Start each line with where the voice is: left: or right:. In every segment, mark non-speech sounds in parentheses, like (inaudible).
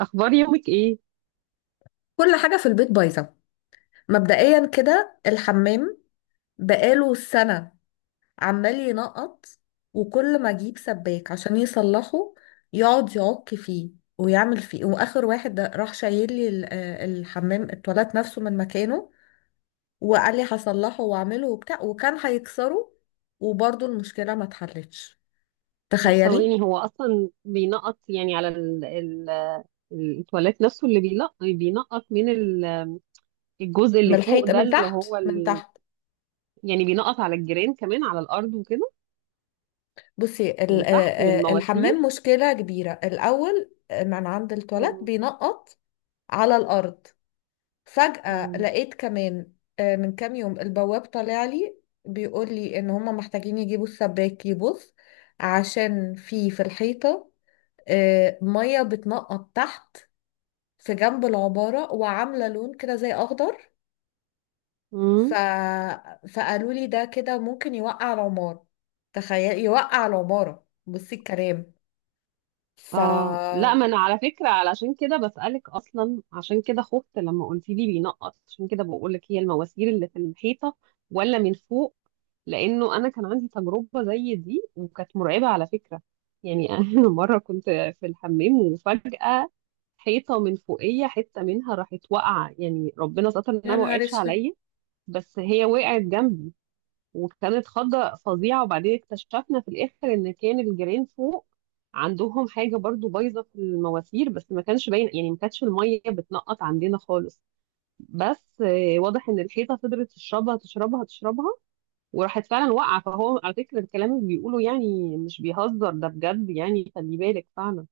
right: اخبار يومك ايه؟
left: كل حاجة في البيت بايظة. مبدئيا كده الحمام بقاله سنة، عمال ينقط. وكل ما اجيب سباك عشان يصلحه يقعد يعك فيه ويعمل فيه، واخر واحد ده راح شايل لي الحمام، التواليت نفسه من مكانه، وقال لي هصلحه واعمله وبتاع، وكان هيكسره، وبرضه المشكلة ما اتحلتش.
right: طب
left: تخيلي.
right: ثواني، هو اصلا بينقط يعني على التواليت نفسه؟ اللي بينقط من الجزء
left: من
right: اللي فوق
left: الحيط،
right: ده
left: من
right: اللي
left: تحت
right: هو
left: من تحت.
right: يعني بينقط على الجيران كمان على الارض وكده،
left: بصي
right: من تحت من
left: الحمام
right: المواسير.
left: مشكلة كبيرة. الأول من عند التواليت
right: مم.
left: بينقط على الأرض. فجأة لقيت كمان، من كام يوم، البواب طالع لي بيقول لي إن هما محتاجين يجيبوا السباك يبص، عشان في الحيطة مية بتنقط تحت، في جنب العبارة، وعاملة لون كده زي أخضر. ف...
right: مم.
left: فقالوا لي ده كده ممكن يوقع العمارة. تخيل، يوقع العمارة، بصي الكلام. ف
right: اه لا، ما انا على فكره علشان كده بسالك اصلا، عشان كده خفت لما قلت لي بينقط، عشان كده بقول لك هي المواسير اللي في الحيطه ولا من فوق؟ لانه انا كان عندي تجربه زي دي وكانت مرعبه على فكره. يعني (laughs) انا مره كنت في الحمام وفجاه حيطه من فوقيه حته منها راحت واقعه، يعني ربنا ستر
left: يا
right: انها ما
left: نهار
right: وقعتش
left: اسود.
right: عليا. بس هي وقعت جنبي وكانت خضة فظيعة، وبعدين اكتشفنا في الآخر إن كان الجيران فوق عندهم حاجة برضو بايظة في المواسير، بس ما كانش باين يعني ما كانتش المية بتنقط عندنا خالص. بس واضح إن الحيطة فضلت تشربها تشربها تشربها وراحت فعلا واقعة. فهو على فكرة الكلام اللي بيقوله يعني مش بيهزر، ده بجد، يعني خلي بالك فعلا.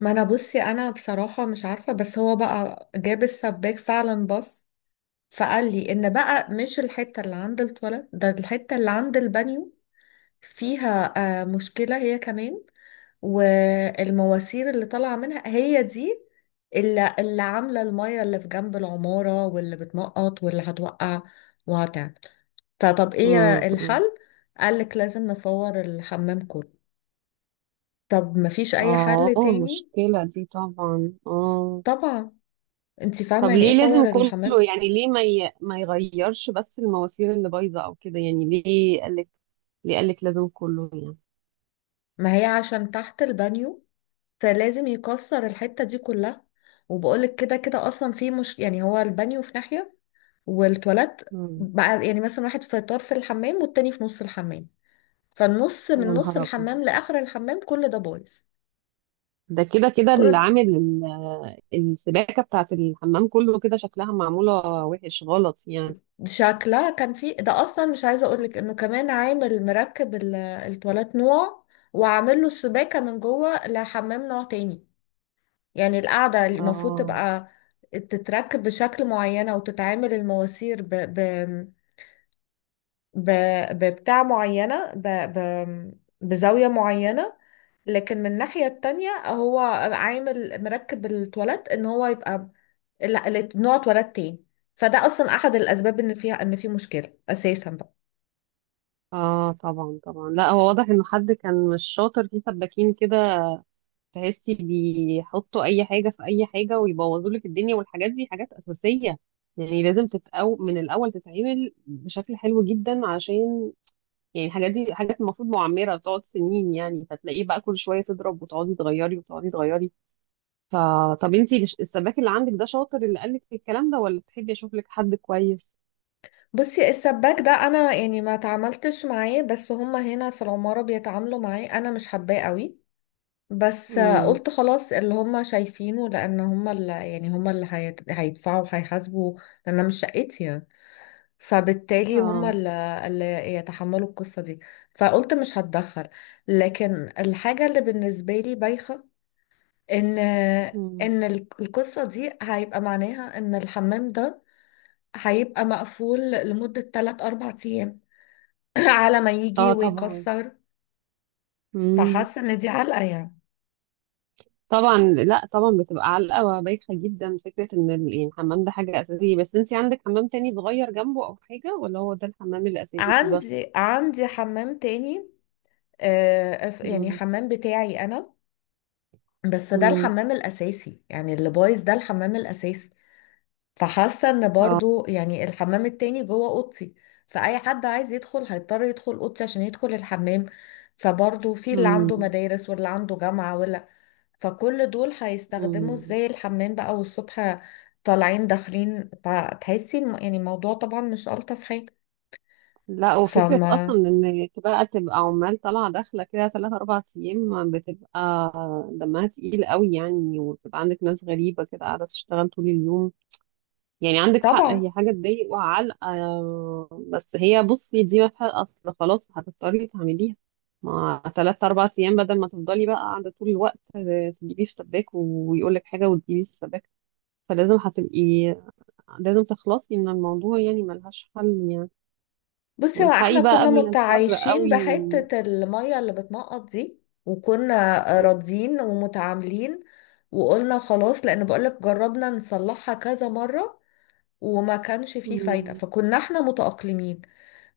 left: ما انا بصي، انا بصراحة مش عارفة، بس هو بقى جاب السباك فعلا، بص، فقال لي ان بقى مش الحتة اللي عند التواليت، ده الحتة اللي عند البانيو فيها مشكلة هي كمان، والمواسير اللي طالعة منها هي دي اللي عاملة المية اللي في جنب العمارة، واللي بتنقط، واللي هتوقع وهتعمل. فطب ايه
right: امم
left: الحل؟ قالك لازم نفور الحمام كله. طب مفيش اي
right: اه،
left: حل تاني؟
right: مشكلة دي طبعا، اه.
left: طبعا. انت فاهمة
right: طب
left: يعني ايه
right: ليه لازم
left: فور الحمام؟
right: كله؟ يعني ليه ما يغيرش بس المواسير اللي بايظه او كده؟ يعني ليه قالك؟ ليه قالك لازم كله يعني؟
left: ما هي عشان تحت البانيو، فلازم يكسر الحتة دي كلها. وبقولك كده كده اصلا، في مش يعني، هو البانيو في ناحية والتواليت
right: مم.
left: بقى يعني مثلا واحد في طرف الحمام والتاني في نص الحمام، فالنص
right: يا
left: من نص
right: نهار ابيض!
left: الحمام لاخر الحمام كل ده بايظ.
right: ده كده كده اللي
left: كل،
right: عامل السباكه بتاعت الحمام كله كده شكلها معموله وحش غلط يعني.
left: شكلها كان في، ده اصلا مش عايزه اقولك انه كمان عامل مركب التواليت نوع، وعامل له السباكه من جوه لحمام نوع تاني. يعني القاعدة المفروض
right: اه.
left: تبقى تتركب بشكل معينة، وتتعامل المواسير ب... ببتاع معينة، ب... بزاوية معينة. لكن من الناحية التانية هو عامل مركب التواليت ان هو يبقى نوع تواليت تاني، فده اصلا احد الاسباب ان فيها، ان في مشكلة اساسا بقى.
right: اه طبعا طبعا، لا هو واضح انه حد كان مش شاطر في سباكين كده، تحسي بيحطوا اي حاجه في اي حاجه ويبوظوا لك الدنيا. والحاجات دي حاجات اساسيه، يعني لازم من الاول تتعمل بشكل حلو جدا، عشان يعني الحاجات دي حاجات المفروض معمره بتقعد سنين، يعني فتلاقيه بقى كل شويه تضرب وتقعدي تغيري وتقعدي تغيري. فطب انتي السباك اللي عندك ده شاطر، اللي قالك الكلام ده؟ ولا تحبي اشوف لك حد كويس؟
left: بصي السباك ده انا يعني ما تعاملتش معاه، بس هما هنا في العمارة بيتعاملوا معاه، انا مش حباه قوي، بس
right: امم
left: قلت خلاص اللي هم شايفينه، لان هم اللي يعني هم اللي هيدفعوا وهيحاسبوا، لان أنا مش شقتي يعني، فبالتالي هم
right: اه.
left: اللي يتحملوا القصة دي، فقلت مش هتدخل. لكن الحاجة اللي بالنسبة لي بايخة، ان
right: مم.
left: ان القصة دي هيبقى معناها ان الحمام ده هيبقى مقفول لمدة 3 4 ايام (clears throat) على ما يجي
right: اه طبعا،
left: ويكسر. فحاسة ان دي علقة يعني.
right: طبعا لا طبعا بتبقى علقة وبايخة جدا فكرة ان يعني الحمام ده حاجة أساسية. بس انت عندك حمام تاني صغير جنبه أو حاجة، ولا هو ده الحمام الأساسي بس؟
left: عندي حمام تاني، يعني
right: مم.
left: حمام بتاعي انا، بس ده
right: مم.
left: الحمام الاساسي، يعني اللي بايظ ده الحمام الاساسي. فحاسه ان
right: اه.
left: برضو يعني الحمام التاني جوه اوضتي، فاي حد عايز يدخل هيضطر يدخل اوضتي عشان يدخل الحمام. فبرضو في اللي عنده
right: مم.
left: مدارس واللي عنده جامعه ولا، فكل دول هيستخدموا
right: مم.
left: ازاي الحمام بقى؟ والصبح طالعين داخلين، فتحسي يعني الموضوع طبعا مش الطف حاجه.
right: لا، وفكرة
left: فما.
right: أصلا إن بقى تبقى عمال طالعة داخلة كده 3 4 أيام، بتبقى دمها تقيل قوي يعني. وبتبقى عندك ناس غريبة كده قاعدة تشتغل طول اليوم، يعني عندك حق،
left: طبعا.
right: هي حاجة تضايق وعلقة. بس هي بصي دي ما فيها أصل، خلاص هتضطري تعمليها. ما 3 4 أيام بدل ما تفضلي بقى قاعدة طول الوقت تجيبيه في سباك ويقولك حاجة وتجيبيه في سباك، فلازم هتبقي، لازم تخلصي من الموضوع يعني ملهاش حل يعني.
left: بصي، هو احنا
right: والحقي بقى
left: كنا
right: قبل الحر
left: متعايشين
right: قوي.
left: بحتة المية اللي بتنقط دي، وكنا راضيين ومتعاملين، وقلنا خلاص، لان بقولك جربنا نصلحها كذا مرة وما كانش فيه فايدة،
right: مم.
left: فكنا احنا متأقلمين.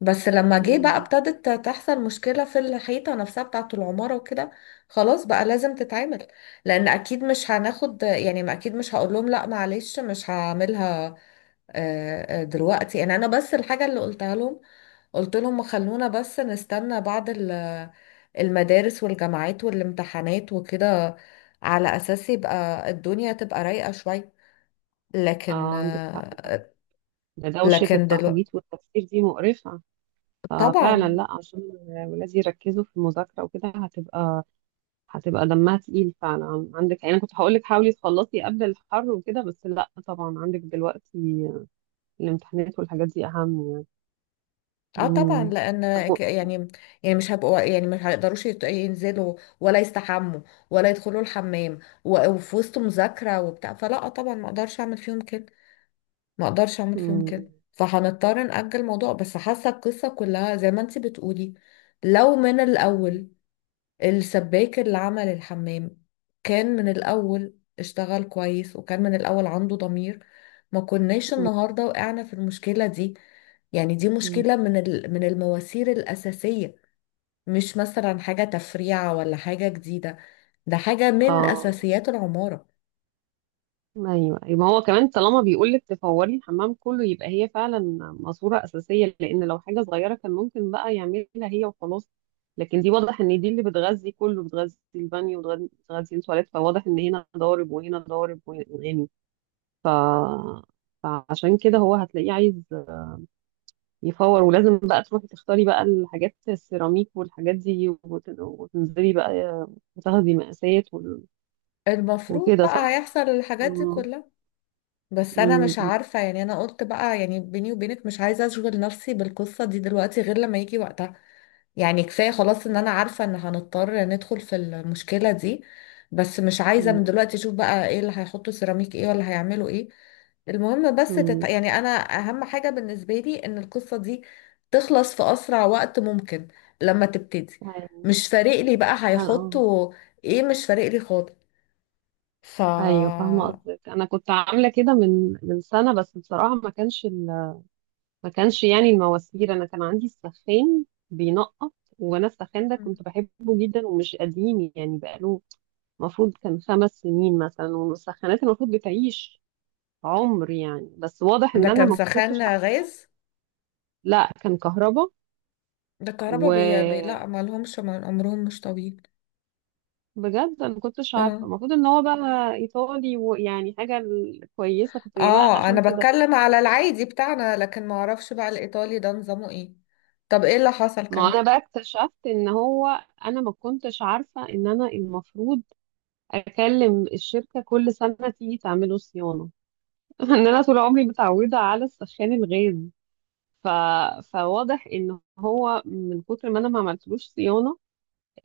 left: بس لما جه بقى
right: مم.
left: ابتدت تحصل مشكلة في الحيطة نفسها بتاعة العمارة وكده، خلاص بقى لازم تتعمل، لان اكيد مش هناخد، يعني ما اكيد مش هقول لهم لا معلش مش هعملها. دلوقتي يعني انا بس الحاجة اللي قلتها لهم، قلت لهم خلونا بس نستنى بعد المدارس والجامعات والامتحانات وكده، على اساس يبقى الدنيا تبقى رايقة شوية. لكن
right: اه عندك حق طبعا،
left: آه،
right: ده دوشة
left: لكن دلوقتي
right: التخبيط والتفكير دي مقرفة. ففعلا،
left: طبعا.
right: لا عشان ولادي يركزوا في المذاكرة وكده، هتبقى هتبقى دمها تقيل فعلا عندك. يعني انا كنت هقول لك حاولي تخلصي قبل الحر وكده، بس لا طبعا عندك دلوقتي الامتحانات والحاجات دي اهم يعني.
left: اه طبعا
right: امم
left: لان
right: مجموع-
left: يعني، يعني مش هبقوا، يعني مش هيقدروش ينزلوا، ولا يستحموا، ولا يدخلوا الحمام، و- وفي وسط مذاكرة وبتاع، فلا طبعا ما اقدرش اعمل فيهم كده، ما اقدرش اعمل فيهم
right: امم
left: كده. فهنضطر نأجل الموضوع، بس حاسه القصه كلها زي ما انت بتقولي، لو من
right: امم
left: الاول السباك اللي عمل الحمام كان من الاول اشتغل كويس، وكان من الاول عنده ضمير، ما كناش
right: امم
left: النهارده وقعنا في المشكله دي. يعني دي
right: امم.
left: مشكله من من المواسير الاساسيه، مش مثلا حاجه تفريعه ولا حاجه جديده، ده حاجه من
right: اه
left: اساسيات العماره.
right: ايوه ايوه، ما هو كمان طالما بيقول لك تفوري الحمام كله، يبقى هي فعلا ماسوره اساسيه، لان لو حاجه صغيره كان ممكن بقى يعملها هي وخلاص. لكن دي واضح ان دي اللي بتغذي كله، بتغذي البانيو وبتغذي التواليت، فواضح ان هنا ضارب وهنا ضارب وهنا يعني. ف... فعشان كده هو هتلاقيه عايز يفور، ولازم بقى تروحي تختاري بقى الحاجات، السيراميك والحاجات دي وتنزلي بقى وتاخدي مقاسات
left: المفروض
right: وكده
left: بقى
right: صح؟
left: هيحصل الحاجات دي
right: اه
left: كلها، بس انا
right: أمم،
left: مش عارفة، يعني انا قلت بقى يعني بيني وبينك مش عايزة اشغل نفسي بالقصة دي دلوقتي غير لما يجي وقتها. يعني كفاية خلاص ان انا عارفة ان هنضطر ندخل في المشكلة دي، بس مش عايزة
right: أمم،
left: من دلوقتي اشوف بقى ايه اللي هيحطوا، سيراميك ايه ولا هيعملوا ايه. المهم بس
right: أمم.
left: يعني انا اهم حاجة بالنسبة لي ان القصة دي تخلص في اسرع وقت ممكن لما تبتدي.
right: ايوه.
left: مش فارق لي بقى
right: اه آه.
left: هيحطوا ايه، مش فارق لي خالص. ف
right: ايوه فاهمه قصدك. انا كنت عامله كده من سنه، بس بصراحه ما كانش ما كانش يعني المواسير، انا كان عندي السخان بينقط. وانا السخان ده
left: مم.
right: كنت بحبه جدا ومش قديم يعني بقاله المفروض كان 5 سنين مثلا، والمسخنات المفروض بتعيش عمر يعني، بس واضح ان
left: ده
right: انا
left: كان
right: ما
left: سخان
right: كنتش عارفه.
left: غاز؟
right: لا كان كهرباء.
left: ده الكهرباء
right: وبجد
left: لا، ما لهمش عمرهم مش طويل.
right: انا ما كنتش عارفه
left: اه.
right: المفروض ان هو بقى ايطالي ويعني حاجه كويسه كنت جايبها
left: اه
right: عشان
left: انا
right: كده.
left: بتكلم على العادي بتاعنا، لكن ما اعرفش بقى الايطالي ده نظامه ايه. طب ايه اللي حصل
right: ما انا
left: كمان؟
right: بقى اكتشفت ان هو، انا ما كنتش عارفه ان انا المفروض اكلم الشركه كل سنه تيجي تعمله صيانه. (laughs) ان انا طول عمري متعوده على السخان الغاز. ف... فواضح ان هو من كتر ما انا ما عملتلوش صيانه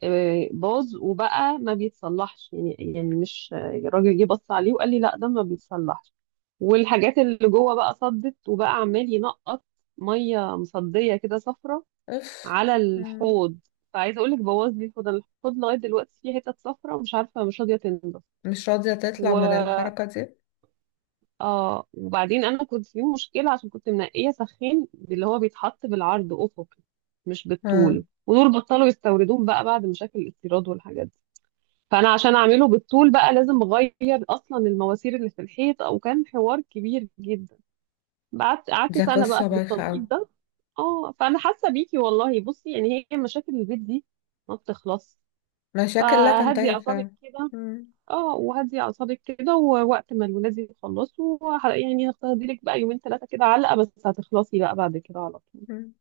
right: باظ وبقى ما بيتصلحش يعني، يعني مش الراجل جه بص عليه وقال لي لا ده ما بيتصلحش، والحاجات اللي جوه بقى صدت وبقى عمال ينقط ميه مصديه كده صفرة
left: اف.
right: على
left: مم.
right: الحوض. فعايزه اقول لك بوظ لي الحوض. أنا الحوض لغايه دلوقتي فيه حتت صفرة ومش عارفه مش راضيه تنضف.
left: مش راضية تطلع
right: و...
left: من الحركة دي.
right: اه وبعدين انا كنت في مشكله عشان كنت منقيه سخين اللي هو بيتحط بالعرض افقي مش
left: اه
right: بالطول، ودول بطلوا يستوردوه بقى بعد مشاكل الاستيراد والحاجات دي. فانا عشان اعمله بالطول بقى لازم اغير اصلا المواسير اللي في الحيط، او كان حوار كبير جدا. قعدت
left: دي
right: سنه
left: قصة
right: بقى في
left: بايخة اوي.
right: التنقيط ده. اه فانا حاسه بيكي والله. بصي يعني هي مشاكل البيت دي ما بتخلص.
left: مشاكل لا
right: فهدي
left: تنتهي
right: اعصابك
left: فعلا.
right: كده.
left: مم.
right: اه وهدي اعصابك كده، ووقت ما الولاد يخلصوا يعني هتاخدي لك بقى 2 3 كده علقه، بس هتخلصي بقى بعد كده على طول.
left: مم.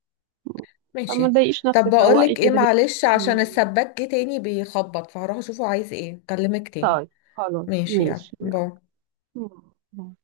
right: فما
left: ماشي.
right: تضايقيش
left: طب
right: نفسك، روقي
left: بقولك ايه،
right: كده هي.
left: معلش، عشان
right: أمم،
left: السباك جه تاني بيخبط، فهروح اشوفه عايز ايه، اكلمك تاني.
right: طيب، خلاص
left: ماشي، يعني
right: ماشي.
left: باي.
right: يلا.